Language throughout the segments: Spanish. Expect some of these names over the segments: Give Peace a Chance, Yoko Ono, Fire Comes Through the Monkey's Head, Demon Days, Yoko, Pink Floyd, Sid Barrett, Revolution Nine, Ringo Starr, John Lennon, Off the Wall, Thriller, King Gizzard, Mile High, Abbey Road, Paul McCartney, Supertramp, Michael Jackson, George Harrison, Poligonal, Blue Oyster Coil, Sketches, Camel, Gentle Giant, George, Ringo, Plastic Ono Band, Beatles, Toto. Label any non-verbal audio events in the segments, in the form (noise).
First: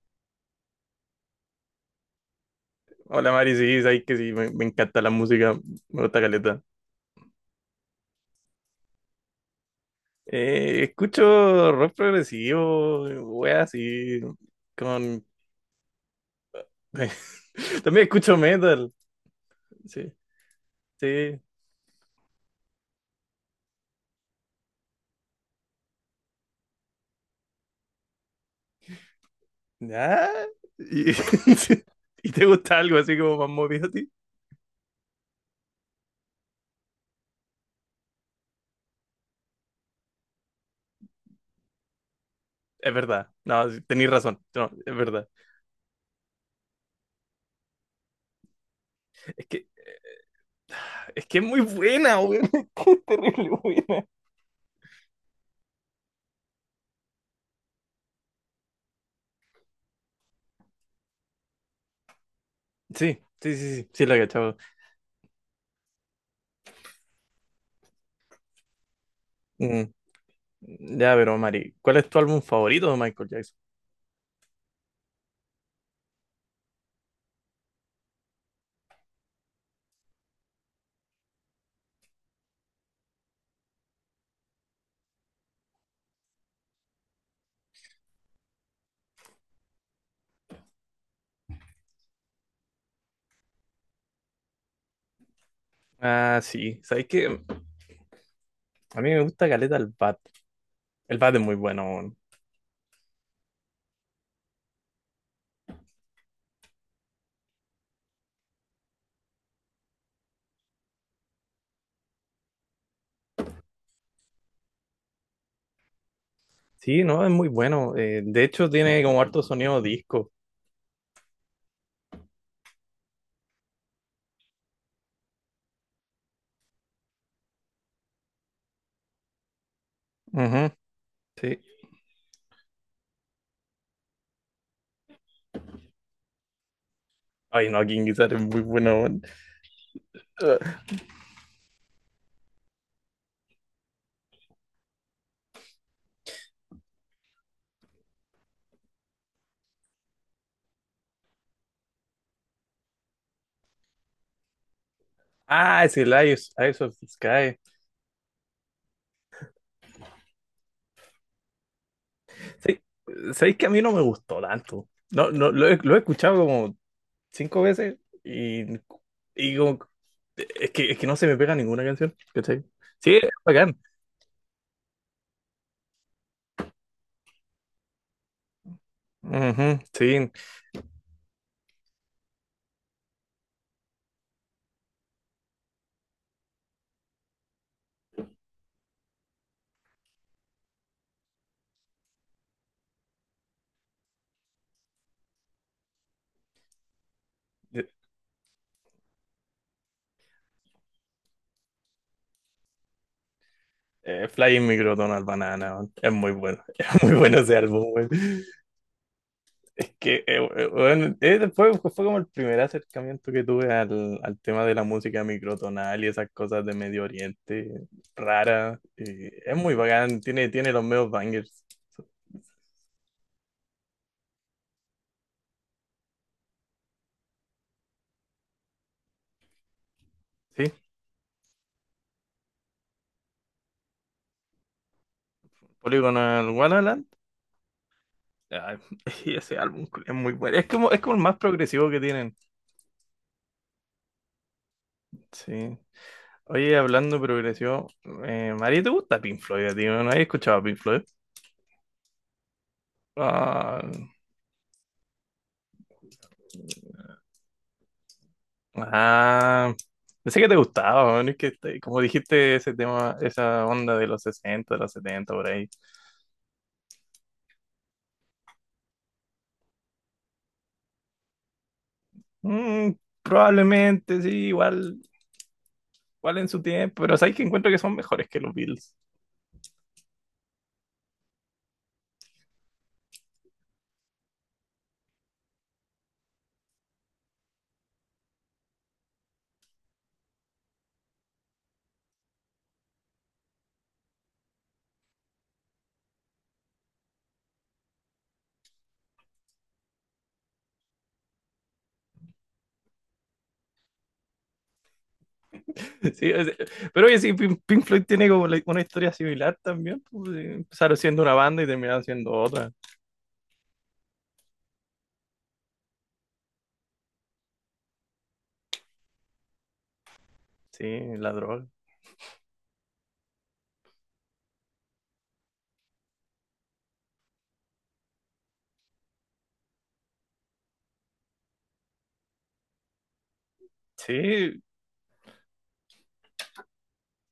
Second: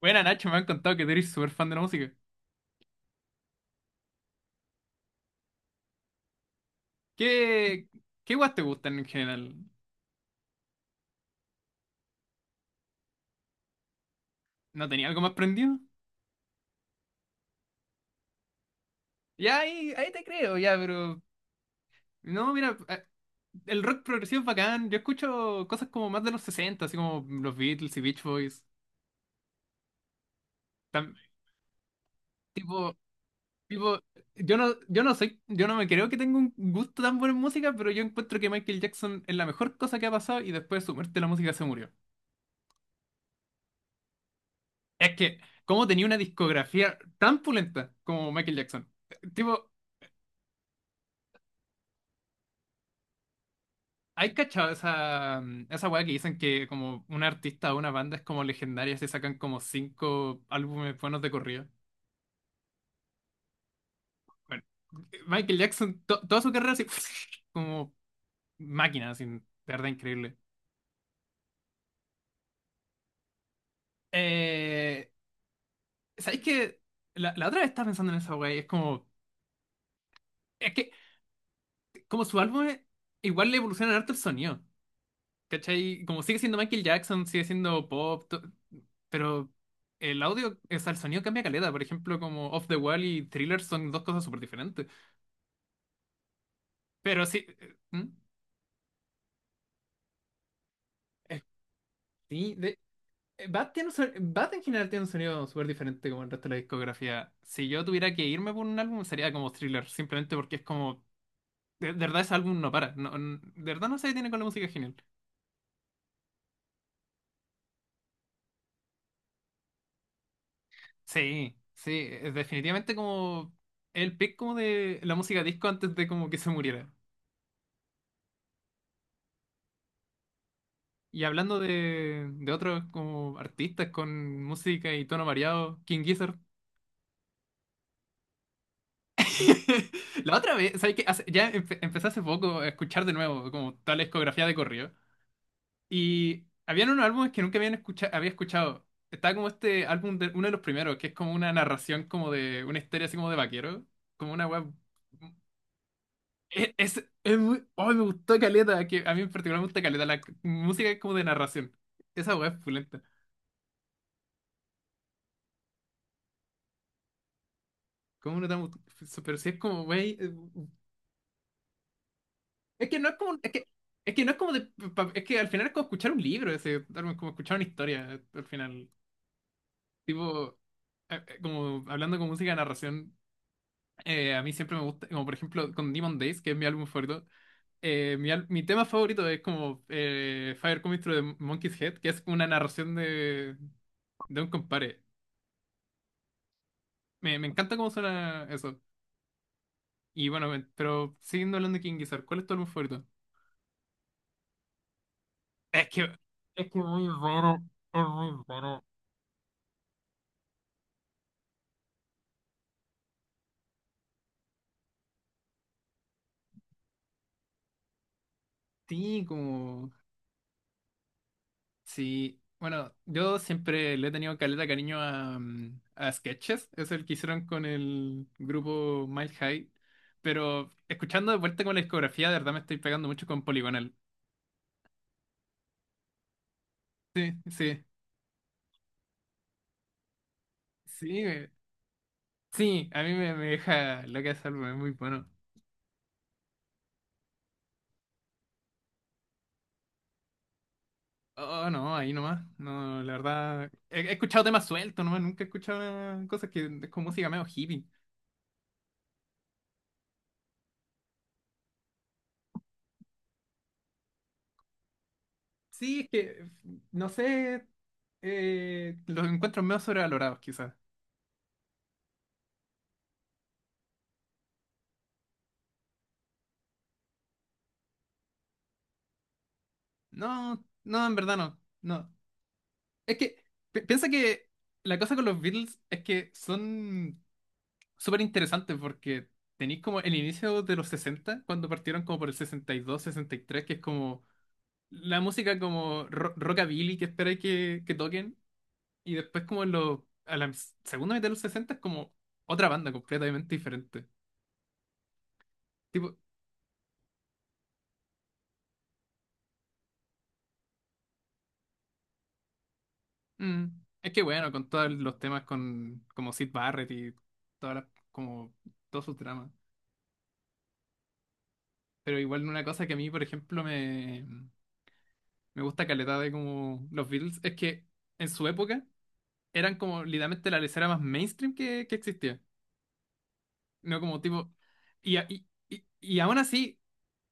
Buena Nacho, me han contado que tú eres súper fan de la música. Hola Mari, sí, sabes que sí, me encanta la música, me gusta caleta. ¿Qué, qué guas te gustan en general? Escucho rock progresivo, wea, así, ¿No tenía algo con... más prendido? (laughs) También escucho metal, Ya ahí sí, te creo, ya, pero. sí. No, mira, el rock progresivo es bacán. Yo escucho cosas como más de los 60 así como los Beatles y Beach Boys. Ah, ¿Y, Tam- (laughs) sí. ¿Y te gusta tipo, algo así como más movido a tipo, ti? yo no, yo no soy, yo no me creo que tengo un gusto tan bueno en música, pero yo encuentro que Michael Jackson es la mejor cosa que ha pasado y después de su muerte la música se murió. Es verdad, no, sí, tenés razón, no, es Es verdad. que, ¿cómo tenía una discografía tan pulenta como Michael Jackson? Es que Tipo, es que es muy buena, weón, (laughs) es que es terrible buena. ¿hay cachado esa weá que dicen que como un artista o una banda es como legendaria si sacan como cinco álbumes buenos de corrido? Sí, sí, sí, sí, sí la he cachado. Bueno, Michael Jackson, toda su carrera así, (laughs) como máquina, así, de Mm, verdad increíble. ya, pero Mari, ¿cuál es tu álbum favorito de Michael Jackson? Eh, ¿Sabéis que la otra vez estaba pensando en esa weá y es como, es que como su álbum igual le evoluciona harto el sonido? ¿Cachai? Como sigue siendo Michael Jackson, sigue siendo pop, pero el audio, o sea, el sonido cambia caleta. Por ejemplo, como Off the Wall y Thriller son dos cosas súper diferentes. Ah, sí. ¿Sabes Pero qué? sí, ¿hmm? A mí me gusta caleta el bat. El bat es Eh, muy bueno, weón. sí, de, Bad tiene un son- Bad en general tiene un sonido súper diferente como el resto de la discografía. Si yo tuviera que irme por un álbum, sería como Thriller, simplemente porque es como, de verdad ese álbum no para. No, de verdad no se detiene con la música genial. Sí, no, es muy bueno. De hecho, tiene como harto sonido disco. Sí, sí, es definitivamente como el pick como de la música disco antes de como que se muriera. Ujú, Y hablando sí. de otros como artistas con música y tono variado, King Gizzard. Ay, no, King Guitar es muy bueno, weón. (laughs) La otra vez, ¿sabes qué? Empecé hace poco a escuchar de nuevo como toda la discografía de corrido. Y habían unos álbumes que nunca había escuchado. Estaba como este álbum, uno de los primeros, que es como una narración como de una historia así como de vaquero. Como una web... Ah, es el Eyes, Es, Eyes of es, the es Sky. muy... ¡Oh, me gustó Caleta! Que a mí en particular me gusta Caleta, la música es como de narración. Esa web es Sí, pulenta. ¿sabéis que a mí no me gustó tanto? No, no, lo he escuchado como cinco veces ¿Cómo no te va a y, gustar? Pero si y es como, como, güey. Es que no se me pega ninguna canción, ¿cachai? Es que no es Sí, es como. Es que, bacán. es que no es como de. Es que al final es como escuchar un libro, ese, algo es como escuchar una historia, al final. Ujú, sí. Tipo, como hablando con música de narración, a mí siempre me gusta, como por ejemplo con Demon Days, que es mi álbum favorito, mi tema favorito es como Fire Comes Through the Monkey's Head, que es una narración de un compadre. Me encanta cómo suena eso. Y bueno, pero siguiendo hablando de King Gizzard, ¿cuál es tu álbum favorito? Flying Micro Donald Banana, Es weón, que, es muy bueno, es que (laughs) es es muy muy bueno ese raro, álbum, es weón. muy raro. Es que, weón, después fue como el primer acercamiento que tuve al tema de la música microtonal y esas cosas de Medio Oriente, rara, Sí, y es muy como, bacán, tiene los medios bangers. sí. Bueno, yo siempre le he tenido caleta de cariño a Sketches, es el que hicieron con el grupo Mile High, pero ¿Sí? escuchando de vuelta con la discografía, de verdad me estoy pegando mucho con Poligonal. Polygonal Wonderland, Sí, sí, ah, (laughs) y ese álbum es muy bueno, es como el sí, más progresivo que tienen, sí, a mí me deja loca ese álbum, es muy bueno. sí. Oye, hablando de progresivo, María, ¿te gusta Pink Floyd a ti? ¿No has escuchado a Pink Floyd? Oh, no, ahí nomás, no, la verdad, Ah, he escuchado temas sueltos nomás, nunca he escuchado cosas que es como música medio hippie. ah, pensé que te gustaba, weón. Es que, te- como dijiste, ese tema, esa onda de los 60 de los 70 por ahí. Sí, es que, no sé, los encuentros medio sobrevalorados, quizás. Mm, probablemente, sí, igual, igual en su tiempo, pero sabes que encuentro que son mejores que los Bills. No, no, en verdad no, no. Es que, piensa que la cosa con los Beatles es que son súper interesantes porque tenéis como el inicio de los 60 cuando partieron como por el 60 62, 63, que es como la música como rockabilly que esperáis que toquen, y después como a la segunda mitad de los 60 es como otra banda completamente diferente. (laughs) Tipo. Sí, o pero oye, sí, Pink Floyd tiene como la- una historia similar también, pues, empezaron siendo una banda y terminaron siendo otra. Mm. Es que bueno, con todos los temas con como Sid Barrett y todas como todos sus dramas. Sí, la droga. Pero igual una cosa que a mí, por ejemplo, me gusta caleta de como los Beatles es que en su época eran como literalmente la lesera más mainstream que existía. No como tipo. Sí, Y aún así,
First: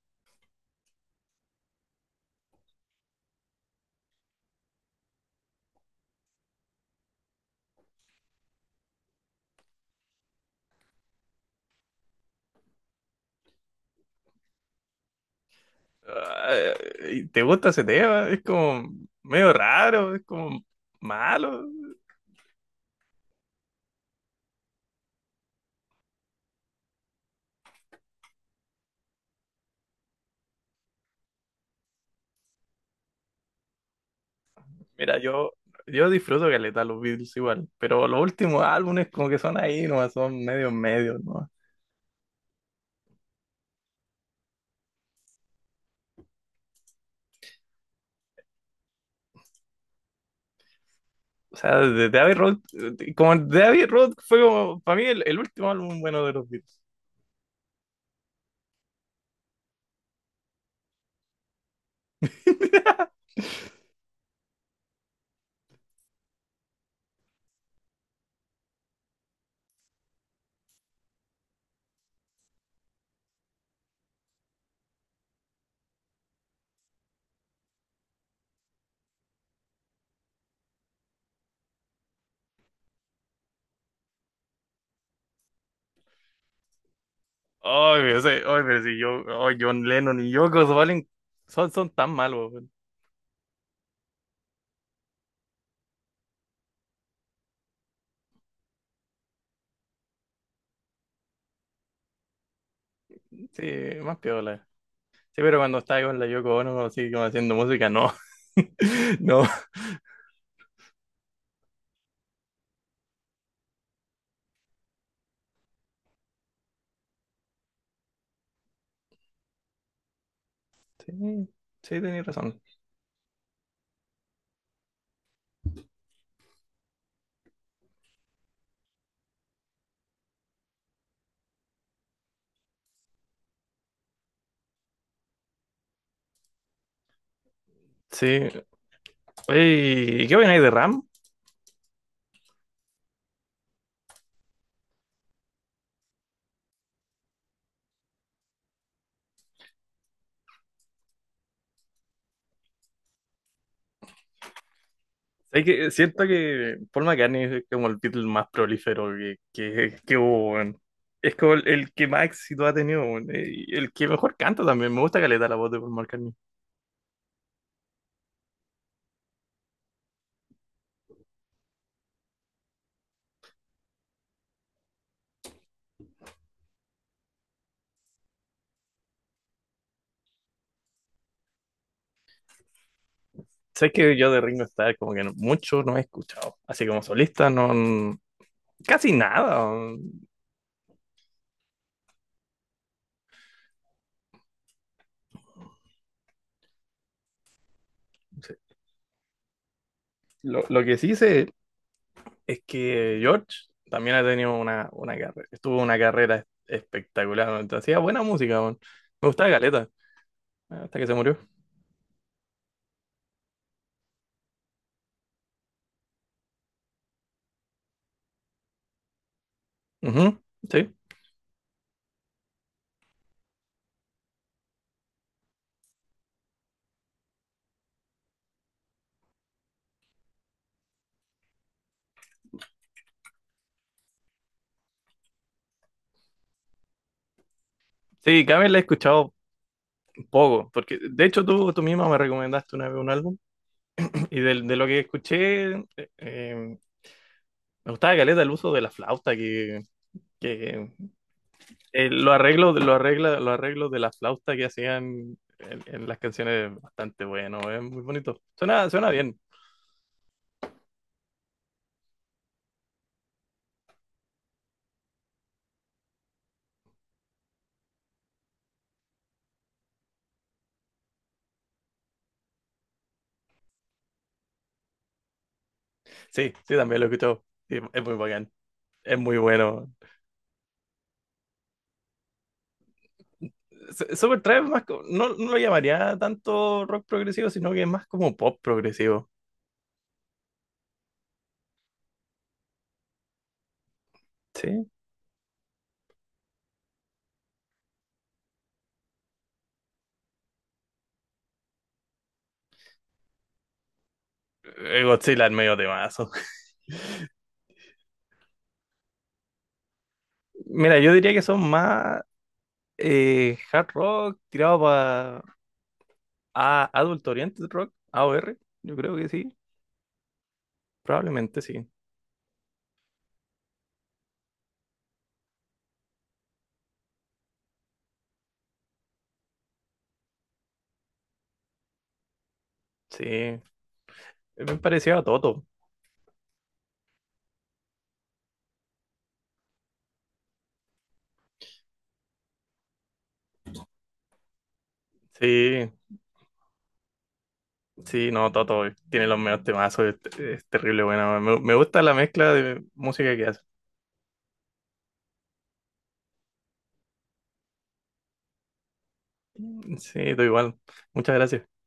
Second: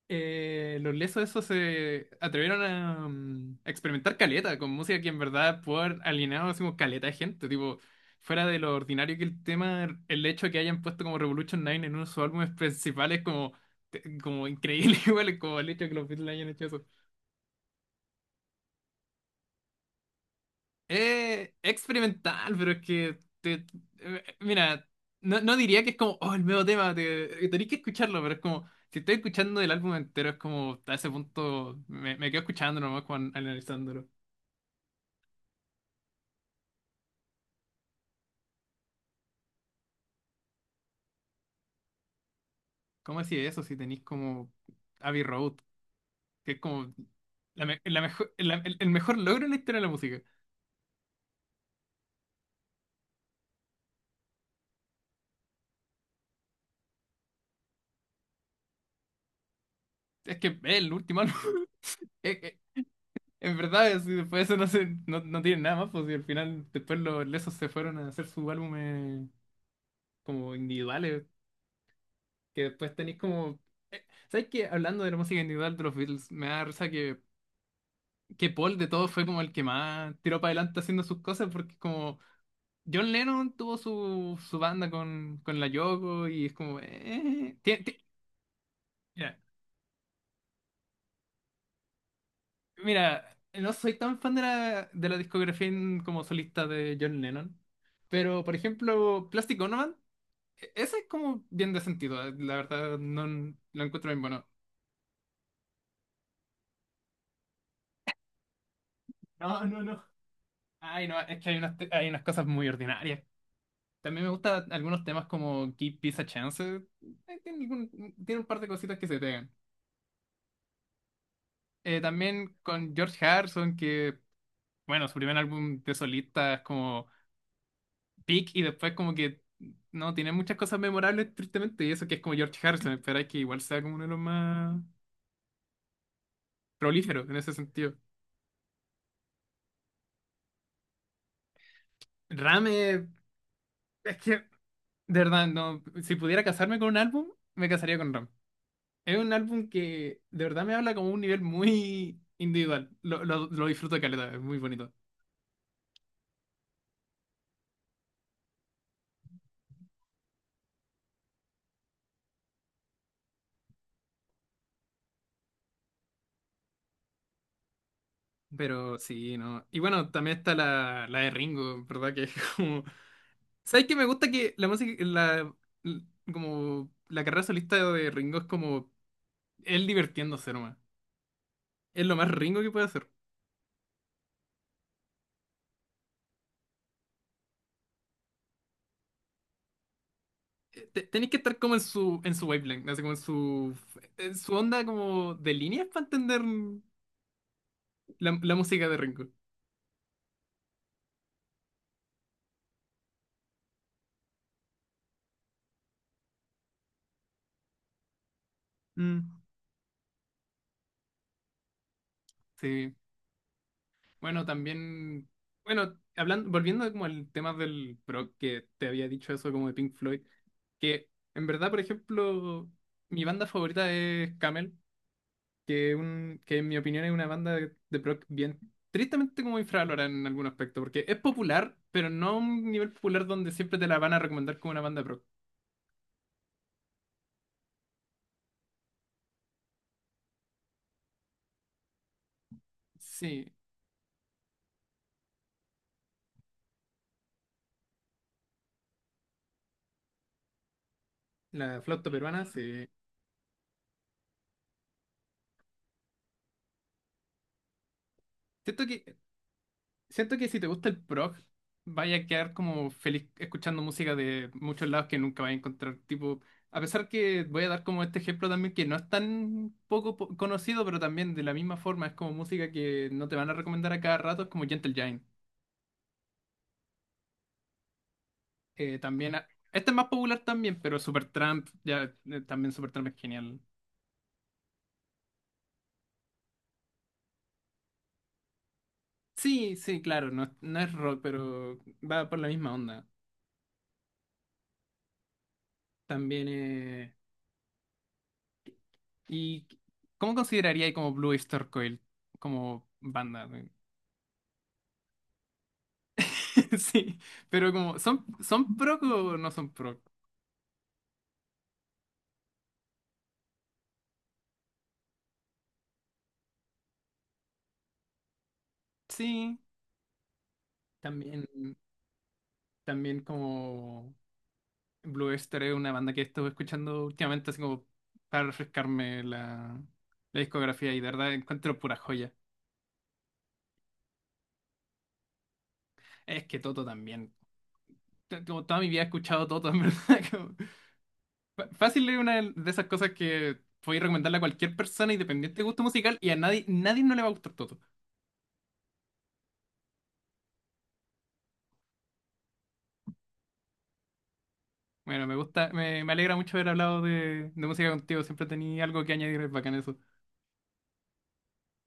Los lesos esos se atrevieron a experimentar caleta con música que en verdad pudo haber alienado así como caleta de gente, tipo, fuera de lo ordinario que el tema, el hecho de que hayan puesto como Revolution Nine en uno de sus álbumes principales como, como increíble (laughs) igual, como el hecho de que los Beatles hayan ah, hecho eso. ¿y te gusta ese tema? Es como medio raro, es como Es malo. experimental, pero es que mira, no diría que es como, oh, el nuevo tema, tenés que escucharlo, pero es como, si estoy escuchando el álbum entero, es como, a ese punto me quedo escuchando nomás con, analizándolo. Mira, yo disfruto caleta los Beatles igual, pero los últimos álbumes como que son ahí nomás, son medio, ¿no? ¿Cómo así eso si tenéis como Abbey Road, que es como la mejor, el mejor logro en la historia de la música? O sea, de Abbey Road, como de Abbey Road fue como, para mí, el último álbum bueno de los Beatles. Es que es el último álbum. (laughs) Es- es- En verdad, después de eso no, no tienen nada más, pues y al final después los lesos se fueron a hacer su álbum como individuales. Que después tenéis como. ¿Sabes qué? Hablando de la música individual de los Beatles, me da risa que Paul de todos fue como el que más tiró para adelante haciendo sus cosas, porque como John Lennon tuvo su banda con la Yoko y es como. Ay, pero sí, ay, pero si Mira, yo, ay, John Lennon y Yoko Valen son, son tan malos, weón. mira, no soy tan fan de la discografía como solista de John Lennon, pero por ejemplo, Plastic Ono Band, esa es como bien de sentido, la verdad, no Sí, lo encuentro más bien bueno. piola. Sí, pero cuando estaba con la Yoko Ono, así como haciendo música, no. (laughs) No. No, no, no. Ay, no, es que hay unas cosas muy ordinarias. También me gustan algunos temas como Give Peace a Chance. Tiene un par de cositas que se pegan. Sí, sí, tenías También razón. con George Harrison, que, bueno, su primer álbum de solista es como Peak y después como que no tiene muchas cosas memorables, tristemente, y eso que es como George Harrison, espera que igual sea como uno de los más prolíferos en ese sentido. Sí. Oye, ¿y qué opináis de Ram? Ram, es que, de verdad, no, si pudiera casarme con un álbum, me casaría con Ram. Es un álbum que de verdad me habla como un nivel muy individual. Lo disfruto caleta, es muy bonito. ¿Sabes qué? Siento que Paul McCartney es como el Beatle más prolífero que hubo, weón. Es como el que más éxito ha tenido, weón, y el que mejor canta también. Me gusta caleta la voz de Paul McCartney. Pero sí, no. Y bueno, también está la de Ringo, ¿verdad? Que es como. ¿Sabes qué? Me gusta que la música, l- como la carrera solista de Ringo es como él divirtiéndose nomás. Es lo más Ringo que puede hacer. ¿Sabes que yo de Ringo Starr como que no- mucho no he escuchado? Así como solista, no, n- casi nada, weón. Tenéis que estar como en su wavelength, así como en su onda como de líneas para entender la No, música de Ringo. lo lo que sí sé es que George también ha tenido una carrera. Estuvo una carrera espectacular, weón. Hacía buena música, weón. Me Mm. gustaba caleta, hasta que se murió. Sí, bueno, también, bueno, hablando, volviendo como al tema del pro que te había dicho eso como de Pink Floyd, Ujú, sí. que en verdad, por ejemplo, mi banda favorita es Camel, que en mi opinión es una banda de prog bien, tristemente como infravalorada en algún aspecto, porque es popular, pero no a un nivel popular donde siempre te la van a recomendar como una banda pro. Sí, Camel la he escuchado poco, porque de hecho tú misma me recomendaste una vez un álbum Sí, (clears throat) y del- de, lo que escuché eh, me gustaba caleta el uso de la flauta que, que la flauta peruana, sí. lo arregla, los arreglos de la flauta que hacían en las canciones bastante bueno, es muy bonito. Siento Suena que bien. Siento que si te gusta el prog, vaya a quedar como feliz escuchando música de muchos lados que nunca vas a encontrar. Tipo, a pesar que voy a dar como este ejemplo también que no es tan poco conocido, pero también de la misma forma es como música que no te van a recomendar a cada rato, es como Gentle Giant. Sí, sí, también lo he escuchado. Sí, es muy bacán. Es También, muy este bueno. es más popular también, pero Supertramp, ya, también Supertramp es genial. S- Supertramp es más, co- no, no lo llamaría tanto rock progresivo, sino que es más como pop progresivo. Sí, sí, claro, no, no es rock, pero va por la misma onda. Sí. También, ¿y cómo consideraría como Blue Oyster Coil como banda? ¿No? Godzilla es medio temazo. (laughs) Sí, pero como son prog o no son prog? (laughs) Mira, yo diría que son más hard rock tirado para a Adult Oriented Rock, AOR. Yo creo que sí. Sí, también Probablemente sí. también como Blue Oyster es una banda que he estado escuchando últimamente así como para refrescarme la discografía y de verdad encuentro pura joya. Sí. Es bien parecido a Toto. Es que Toto también. Como toda mi vida he escuchado Toto, en verdad. (laughs) Fácil es una de esas cosas que puedes recomendarle a cualquier persona independiente de gusto Sí, musical y a nadie nadie no le va a gustar Toto. sí, no, Toto tiene los mejores temazos. Es terrible, bueno. Me gusta la mezcla de música que hace. Bueno, me gusta, me alegra mucho haber hablado de música contigo. Siempre tenía algo que añadir, es bacán eso. Sí, todo igual. Muchas gracias.